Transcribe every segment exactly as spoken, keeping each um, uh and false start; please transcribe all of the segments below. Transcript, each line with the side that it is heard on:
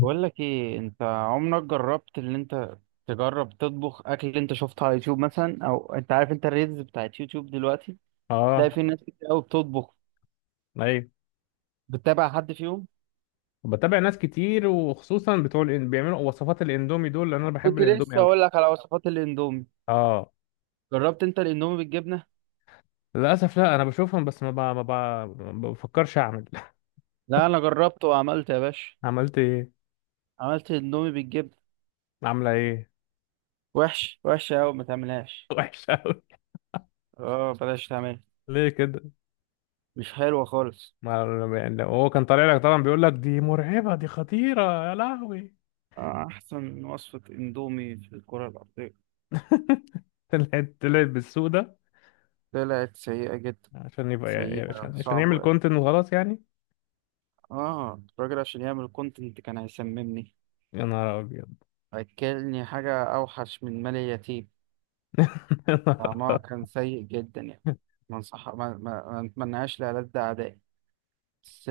right: بقول لك ايه، انت عمرك جربت ان انت تجرب تطبخ اكل اللي انت شفته على يوتيوب مثلا؟ او انت عارف انت الريلز بتاعت يوتيوب دلوقتي تلاقي
left: اه،
right: في ناس كتير قوي بتطبخ.
left: ايوه،
right: بتتابع حد فيهم؟
left: بتابع ناس كتير وخصوصا بتوع الإن... بيعملوا وصفات الاندومي دول لان انا بحب
right: كنت
left: الاندومي
right: لسه
left: قوي.
right: اقول لك على وصفات الاندومي.
left: اه،
right: جربت انت الاندومي بالجبنه؟
left: للاسف لا، انا بشوفهم بس ما ب... ما ب... ما بفكرش اعمل.
right: لا انا جربته وعملت يا باشا.
left: عملت ايه؟
right: عملت الاندومي بالجبنه.
left: عامله ايه؟
right: وحش وحش قوي، ما تعملهاش.
left: وحش قوي؟
right: اه بلاش تعمل.
left: ليه كده؟
right: مش حلوه خالص.
left: ما يعني لو هو كان طالع لك طبعا بيقول لك دي مرعبه، دي خطيره. يا لهوي!
right: آه، احسن وصفه اندومي في الكره الارضيه.
left: طلعت طلعت بالسوق ده
right: طلعت سيئه جدا.
left: عشان يبقى يعني
right: سيئه
left: عشان عشان يعمل
right: صعبه.
left: كونتنت وخلاص يعني.
right: اه الراجل عشان يعمل كونتنت كان هيسممني.
left: يا نهار ابيض!
right: اكلني حاجة اوحش من مال اليتيم.
left: يا
right: طعمها
left: نهار
right: كان سيء جدا يعني.
left: أبيض.
right: ما انصح، ما, ما, ما نتمناهاش لألد اعدائي بس.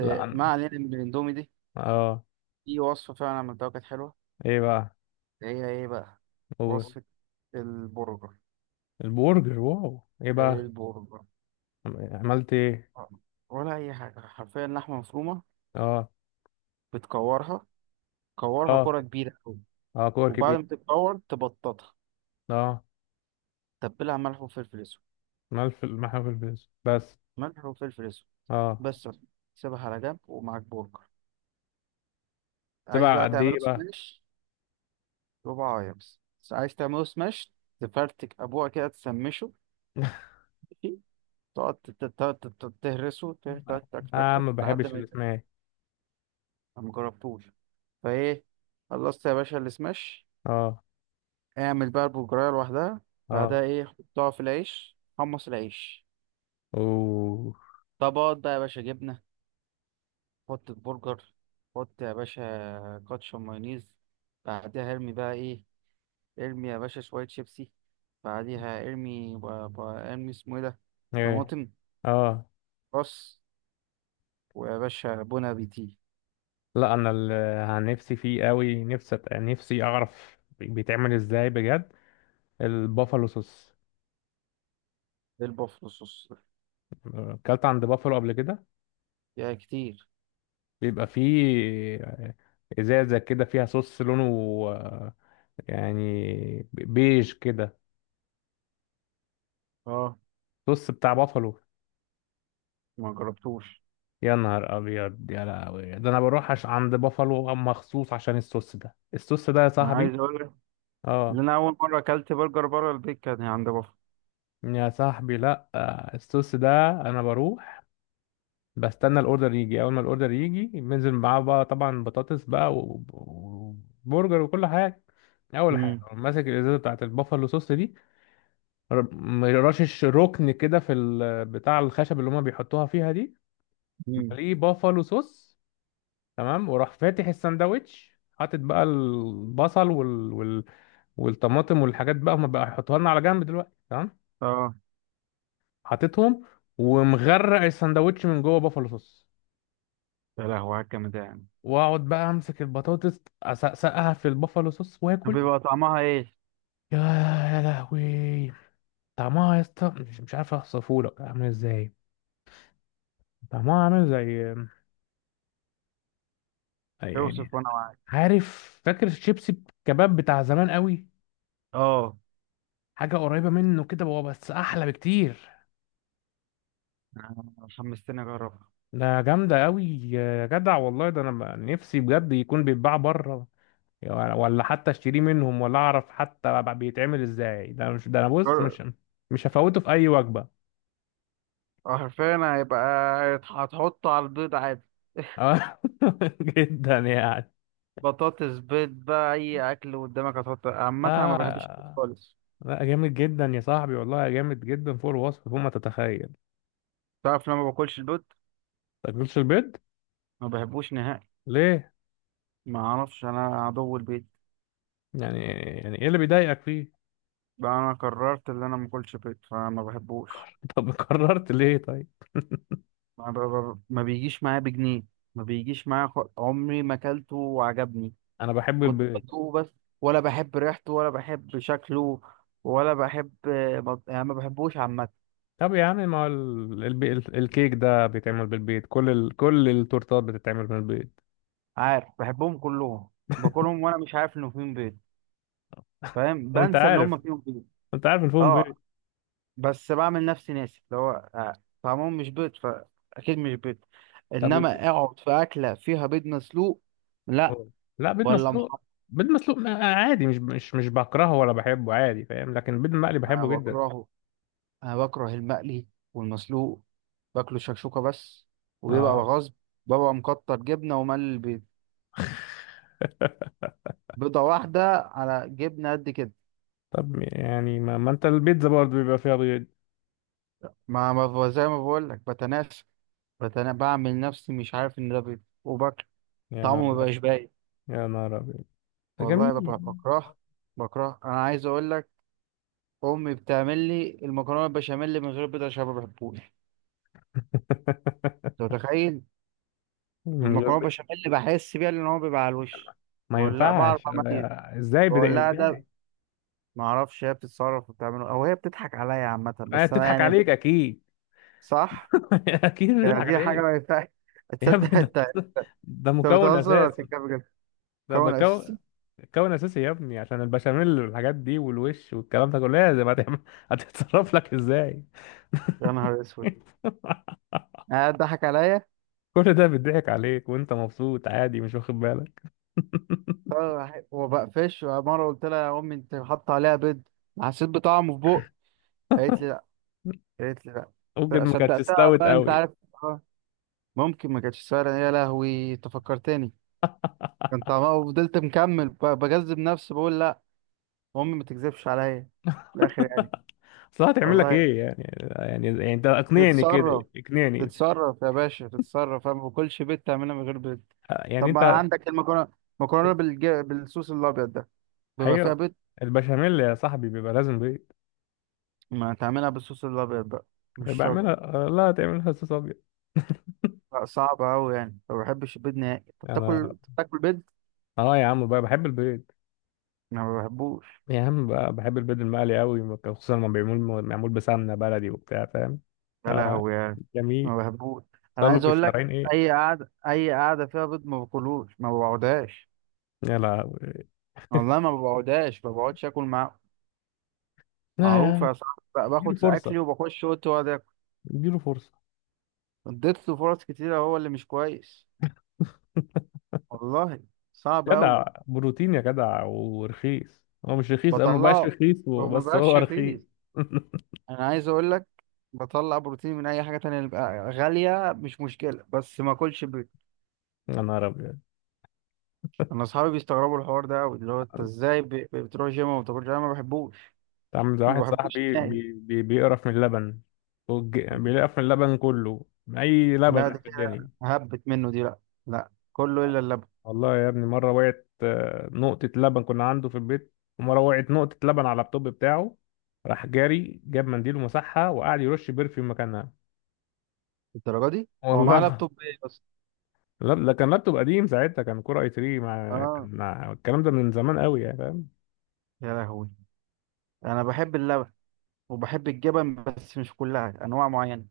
left: لا
right: ما
left: أنا-
right: علينا من الاندومي دي.
left: اه،
right: في وصفة فعلا عملتها كانت حلوة.
left: ايه بقى؟
right: هي ايه بقى؟
left: قول.
right: وصفة البرجر.
left: البرجر! واو، ايه
right: ايه
left: بقى؟
right: البرجر؟
left: عملت ايه؟
right: آه، ولا اي حاجة، حرفيا لحمة مفرومة
left: اه.
right: بتكورها. كورها
left: اه،
right: كرة كبيرة أوي،
left: اه كور
right: وبعد
left: كبير.
right: ما تتكور تبططها.
left: اه.
right: تبلها ملح وفلفل اسود.
left: ملف المحل في الفيس بس.
right: ملح وفلفل اسود
left: اه.
right: بس. سيبها على جنب، ومعاك برجر عايز
left: تبع
right: بقى
left: قد
right: تعمله
left: ايه بقى؟
right: سماش. ربع عايز. عايز تعمله سماش، تفرتك ابوها كده تسمشه، ماشي؟ تقعد تت- تت- تت- تهرسه، تك تك تك تك
left: اه،
right: تك
left: ما
right: لحد
left: بحبش
right: ما يبقى.
left: الاسماك.
right: أنا مجربتوش. فايه، خلصت يا باشا السماش.
left: اه.
right: اعمل بقى البرجرايه لوحدها.
left: اه.
right: بعدها ايه؟ حطها في العيش، حمص العيش
left: اوه.
right: طبقات بقى يا باشا. جبنه، حط البرجر، حط يا باشا كاتشب مايونيز. بعدها ارمي بقى ايه؟ ارمي يا باشا شوية شيبسي. بعديها ارمي ب... ب... ارمي اسمه ايه ده،
left: ايه.
right: طماطم.
left: اه.
right: بص، ويا باشا بون ابيتي.
left: لا، انا اللي عن نفسي فيه قوي، نفسي أت- نفسي اعرف بيتعمل ازاي بجد. البافالو صوص.
right: بالبوفلو صوص ده.
left: اكلت عند بافالو قبل كده؟
right: يا كتير.
left: بيبقى فيه آه، ازازه كده فيها صوص لونه آه، يعني بيج كده.
right: اه
left: صوص بتاع بافالو.
right: ما جربتوش.
left: يا نهار ابيض، يا لهوي، ده انا بروح عش... عند بافالو مخصوص عشان الصوص ده. الصوص ده يا
right: انا
left: صاحبي!
right: عايز اقول لك ان
left: اه.
right: انا اول مره اكلت برجر بره البيت كان عند بافلو.
left: يا صاحبي لا، آه، الصوص ده انا بروح بستنى الاوردر يجي. اول ما الاوردر يجي بنزل معاه بقى، طبعا بطاطس بقى و- وبرجر وكل حاجه. اول حاجه
right: امم.
left: أقوم ماسك الازازه بتاعت البافالو صوص دي. ر- رشش ركن كده في ال- بتاع الخشب اللي هما بيحطوها فيها دي،
right: امم.
left: مليه بافالو صوص. تمام. وراح فاتح الساندوتش، حاطط بقى البصل وال... وال... والطماطم والحاجات بقى هما بقى يحطوها لنا على جنب دلوقتي، تمام.
right: اه.
left: حاططهم ومغرق الساندوتش من جوه بافالو صوص.
right: يا لهوي على الجامد ده يعني.
left: واقعد بقى امسك البطاطس، اسقسقها في البافالو صوص
right: طب
left: واكل.
right: بيبقى طعمها ايه؟
left: يا يا لهوي! طعمها يا اسطى، مش مش عارف اوصفه لك عامل ازاي. طعمها عامل زي أي يعني.
right: اوصف وانا معاك.
left: عارف، فاكر الشيبسي الكباب بتاع زمان قوي؟
right: اه.
left: حاجه قريبه منه كده بقى، بس احلى بكتير.
right: أنا حمستني اجربها.
left: ده جامدة قوي يا جدع، والله، ده انا بقى نفسي بجد يكون بيتباع بره، ولا حتى اشتريه منهم، ولا اعرف حتى بقى بيتعمل ازاي. ده مش ده انا بص،
right: جر-
left: مش مش هفوته في اي وجبة.
right: حرفيا هيبقى. هتحط على البيض عادي؟
left: آه. جدا يعني.
right: بطاطس، بيض بقى، اي اكل قدامك هتحط. عامه انا ما
left: لا.
right: بحبش البيض خالص.
left: لا، جامد جدا يا صاحبي، والله جامد جدا، فوق الوصف، فوق ما تتخيل.
right: تعرف لما ما باكلش البيض،
left: تاكلش البيض؟
right: ما بحبوش نهائي.
left: ليه؟
right: ما اعرفش، انا عدو البيض.
left: يعني يعني ايه اللي بيضايقك فيه؟
right: بقى انا قررت ان انا ما اكلش بيض، فما بحبوش.
left: طب قررت ليه طيب؟
right: ما, ب... ب... ما بيجيش معايا بجنيه. ما بيجيش معايا. خ... عمري ما اكلته وعجبني.
left: انا بحب
right: كنت
left: البيض.
right: بدوقه بس. ولا بحب ريحته، ولا بحب شكله، ولا بحب. بط- يعني ما بحبوش عامه.
left: طب يا عم، ما هو ال- الب- ال- الكيك ده بيتعمل بالبيض، كل ال... كل التورتات بتتعمل بالبيض.
right: عارف بحبهم كلهم؟ باكلهم وانا مش عارف انه فيهم بيض. فاهم؟
left: وانت
right: بنسى اللي
left: عارف؟
right: هم فيهم بيض.
left: انت عارف الفول
right: اه
left: بيض؟
right: بس بعمل نفسي ناسي اللي هو. آه، طعمهم مش بيض فأكيد مش بيض.
left: طب الب...
right: إنما أقعد في أكلة فيها بيض مسلوق، لا.
left: أوه. لا، بيض
right: ولا
left: مسلوق؟
right: محمر.
left: بيض مسلوق ما- عادي، مش مش مش بكرهه ولا بحبه، عادي فاهم، لكن البيض المقلي
right: أنا
left: بحبه جدا.
right: بكرهه. أنا بكره المقلي والمسلوق. باكله شكشوكة بس، وبيبقى
left: اه.
right: غصب. ببقى مكتر جبنة وملي البيض، بيضة واحدة على جبنة قد كده.
left: طب يعني ما, ما انت البيتزا برضه بيبقى فيها بيض.
right: ما ما ب- زي ما بقول لك بتناسى. بتنا... بعمل نفسي مش عارف إن ده بيض وباكله.
left: يا
right: طعمه
left: نهار
right: ما
left: أبيض.
right: بقاش باين.
left: يا نهار ابيض. ده
right: والله
left: جميل.
right: ببقى بكره. بكره. أنا عايز أقول لك، امي بتعمل لي المكرونه البشاميل من غير بيض عشان ما بحبوش. انت متخيل؟
left: من غير
right: المكرونه
left: بيض؟
right: البشاميل بحس بيها لان هو بيبقى على الوش.
left: ما
right: بقول لا، بعرف
left: ينفعش!
right: اميز.
left: آه، ازاي؟
right: بقول
left: بدا
right: لها ده.
left: ازاي؟
right: ما اعرفش هي بتتصرف وبتعمله، او هي بتضحك عليا. عامه
left: آه،
right: بس انا
left: بتضحك
right: يعني.
left: عليك اكيد.
right: صح.
left: اكيد
right: يعني
left: بتضحك
right: دي حاجه ما
left: عليك.
right: ينفعش.
left: يا
right: تصدق
left: ابني،
right: انت؟
left: ده ده
right: انت
left: مكون
right: بتهزر ولا
left: اساسي.
right: بتتكلم بجد؟
left: ده
right: كون
left: مكون،
right: اساسي.
left: مكون اساسي يا ابني، عشان البشاميل والحاجات دي والوش والكلام ده كله لازم. هتعمل؟ هتتصرف لك ازاي؟
right: يا نهار اسود. قاعد ضحك عليا.
left: كل ده بيضحك عليك وانت مبسوط عادي، مش واخد بالك.
right: وبقفش مره قلت لها، يا امي انت حاطه عليها بيض؟ حسيت بطعمه في بق. قالت لي، قالت لي لا.
left: ممكن
right: ف-
left: ما كانتش
right: صدقتها
left: استوت
right: بقى، انت
left: قوي.
right: عارف. اه ممكن ما كانتش سهله. يا لهوي انت فكرتني. كان طعمها، وفضلت مكمل ب- بجذب نفسي بقول لا. امي ما تكذبش عليا في الاخر يعني.
left: اصل هتعمل لك
right: والله.
left: ايه يعني؟ يعني يعني انت اقنعني كده.
right: تتصرف.
left: اقنعني.
right: تتصرف يا باشا تتصرف. انا ما باكلش بيض، تعملها من غير بيض.
left: يعني
right: طب ما انا
left: انت.
right: عندك المكرونه، مكرونه بالج... بالصوص الابيض ده بيبقى فيها
left: ايوه.
right: بيض.
left: البشاميل يا صاحبي بيبقى لازم بيض.
right: ما تعملها بالصوص الابيض بقى، مش شرط.
left: بعملها. لا، تعملها صوص ابيض؟
right: لا صعب قوي يعني، ما بحبش البيض نهائي. انت
left: انا؟
right: بتاكل بتاكل بيض؟
left: اه يا عم بقى بحب البيض.
right: انا ما بحبوش.
left: يا عم، ب- بحب البيض المقلي قوي، خصوصا لما بيعمل معمول بسمنه بلدي وبتاع فاهم.
right: يا
left: آه.
right: لهوي يعني.
left: جميل.
right: ما بحبوش. انا
left: صلوا
right: عايز
left: في
right: اقول
left: الشرايين
right: لك،
left: ايه.
right: اي قعده، اي قعده فيها بيض ما باكلوش، ما بقعدهاش.
left: يا لا.
right: والله ما بقعدهاش، ما بقعدش اكل معاه.
left: لا يا
right: معروف
left: عم.
right: يا صاحبي بقى،
left: اديله
right: باخد
left: فرصه.
right: ساعتلي وبخش اوضتي واقعد اكل.
left: اديله فرصه.
right: اديت له فرص كتيره، هو اللي مش كويس. والله صعب قوي.
left: جدع بروتين يا جدع، ورخيص. هو مش رخيص، او ما بقاش
right: بطلعه.
left: رخيص،
right: هو ما
left: بس هو
right: بقاش
left: رخيص.
right: رخيص. انا عايز اقول لك، بطلع بروتين من اي حاجه تانية، اللي بقى غاليه مش مشكله بس ما اكلش بيض.
left: يا نهار ابيض.
right: انا اصحابي بيستغربوا الحوار ده قوي، اللي هو انت ازاي ب- ب- بتروح جيم وما بتاكلش؟ انا ما بحبوش.
left: انت عامل زي
right: ما
left: واحد
right: بحبوش
left: صاحبي
right: نهائي.
left: بي بي بيقرف من اللبن. والج- بيقرف من اللبن كله، من اي
right: لا
left: لبن
right: ده
left: في
right: كده
left: الدنيا.
right: هبت منه دي. لا، لا، كله الا اللبن.
left: والله يا ابني، مرة وقعت آه، نقطة لبن كنا عنده في البيت، ومرة وقعت نقطة لبن على اللابتوب بتاعه. راح جاري جاب منديل ومسحها وقعد يرش برفيوم مكانها.
right: الدرجه دي؟
left: والله
right: هو معاه
left: العظيم.
right: لابتوب ايه بس؟
left: لا، ده كان لابتوب قديم ساعتها، كان كور اي ثري، مع كان
right: اه.
left: مع- الكلام ده من زمان قوي يعني فاهم.
right: يا لهوي. انا بحب اللبن وبحب الجبن، بس مش كلها، انواع معينه.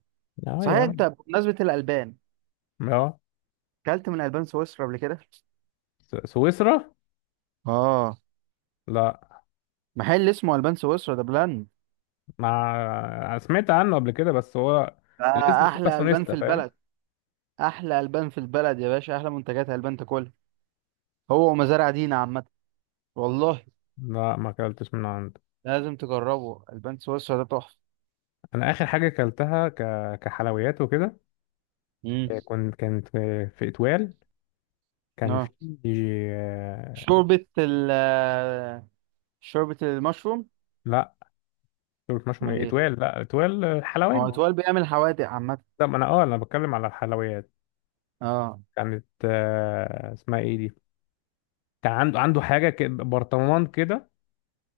left: اه
right: صحيح،
left: يا
right: انت
left: عم.
right: بمناسبه الالبان،
left: اه.
right: اكلت من البان سويسرا قبل كده؟
left: س- سويسرا؟
right: اه.
left: لا.
right: محل اسمه البان سويسرا، ده بلاند.
left: مع سمعت عنه قبل كده، بس هو
right: ده
left: الاسم شبه
right: احلى البان في
left: سونيستا فاهم.
right: البلد. احلى البان في البلد يا باشا، احلى منتجات البان تاكلها. هو ومزارع دينا عامه. والله
left: لا، ما اكلتش من عنده.
right: لازم تجربه، البان سويسرا ده تحفه.
left: انا اخر حاجه اكلتها ك... كحلويات وكده. كنت كانت في اتوال. كان
right: امم.
left: في آه،
right: شوربة ال، شوربة المشروم.
left: لا، دول مشهم
right: امال
left: ايه،
right: ايه؟
left: اتوال؟ لا، اتوال آه، حلواني.
right: هو اتوال بيعمل حوادق عامة؟
left: لا، ما انا اه انا بتكلم على الحلويات.
right: اه.
left: كانت آه، اسمها ايه دي؟ كان عنده عنده حاجه كده، برطمان كده،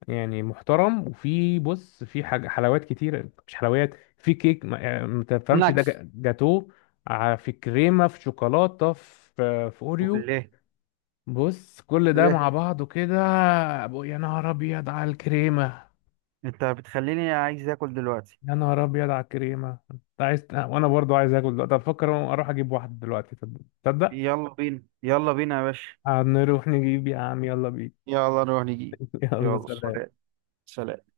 left: يعني محترم، وفي، بص، في حاجه، حلويات كتير، مش حلويات، في كيك، ما يعني، ما تفهمش ده،
right: نكس.
left: جا- جاتوه. ع- في كريمه، في شوكولاته، في آه، في اوريو.
right: وليه؟
left: بص، كل ده مع
right: ليه؟
left: بعضه كده. أبو- يا نهار ابيض على الكريمه.
right: انت بتخليني عايز اكل دلوقتي.
left: يا نهار ابيض على الكريمه. انت عايز وانا برضو عايز اكل دلوقتي. افكر اروح اجيب واحده دلوقتي، تصدق؟ تصدق؟
right: يلا بينا، يلا بينا يا باشا.
left: آه، نروح نجيب، يا عم يلا بينا.
right: يلا نروح نجيب.
left: يلا
right: يلا
left: سلام.
right: سلام. سلام.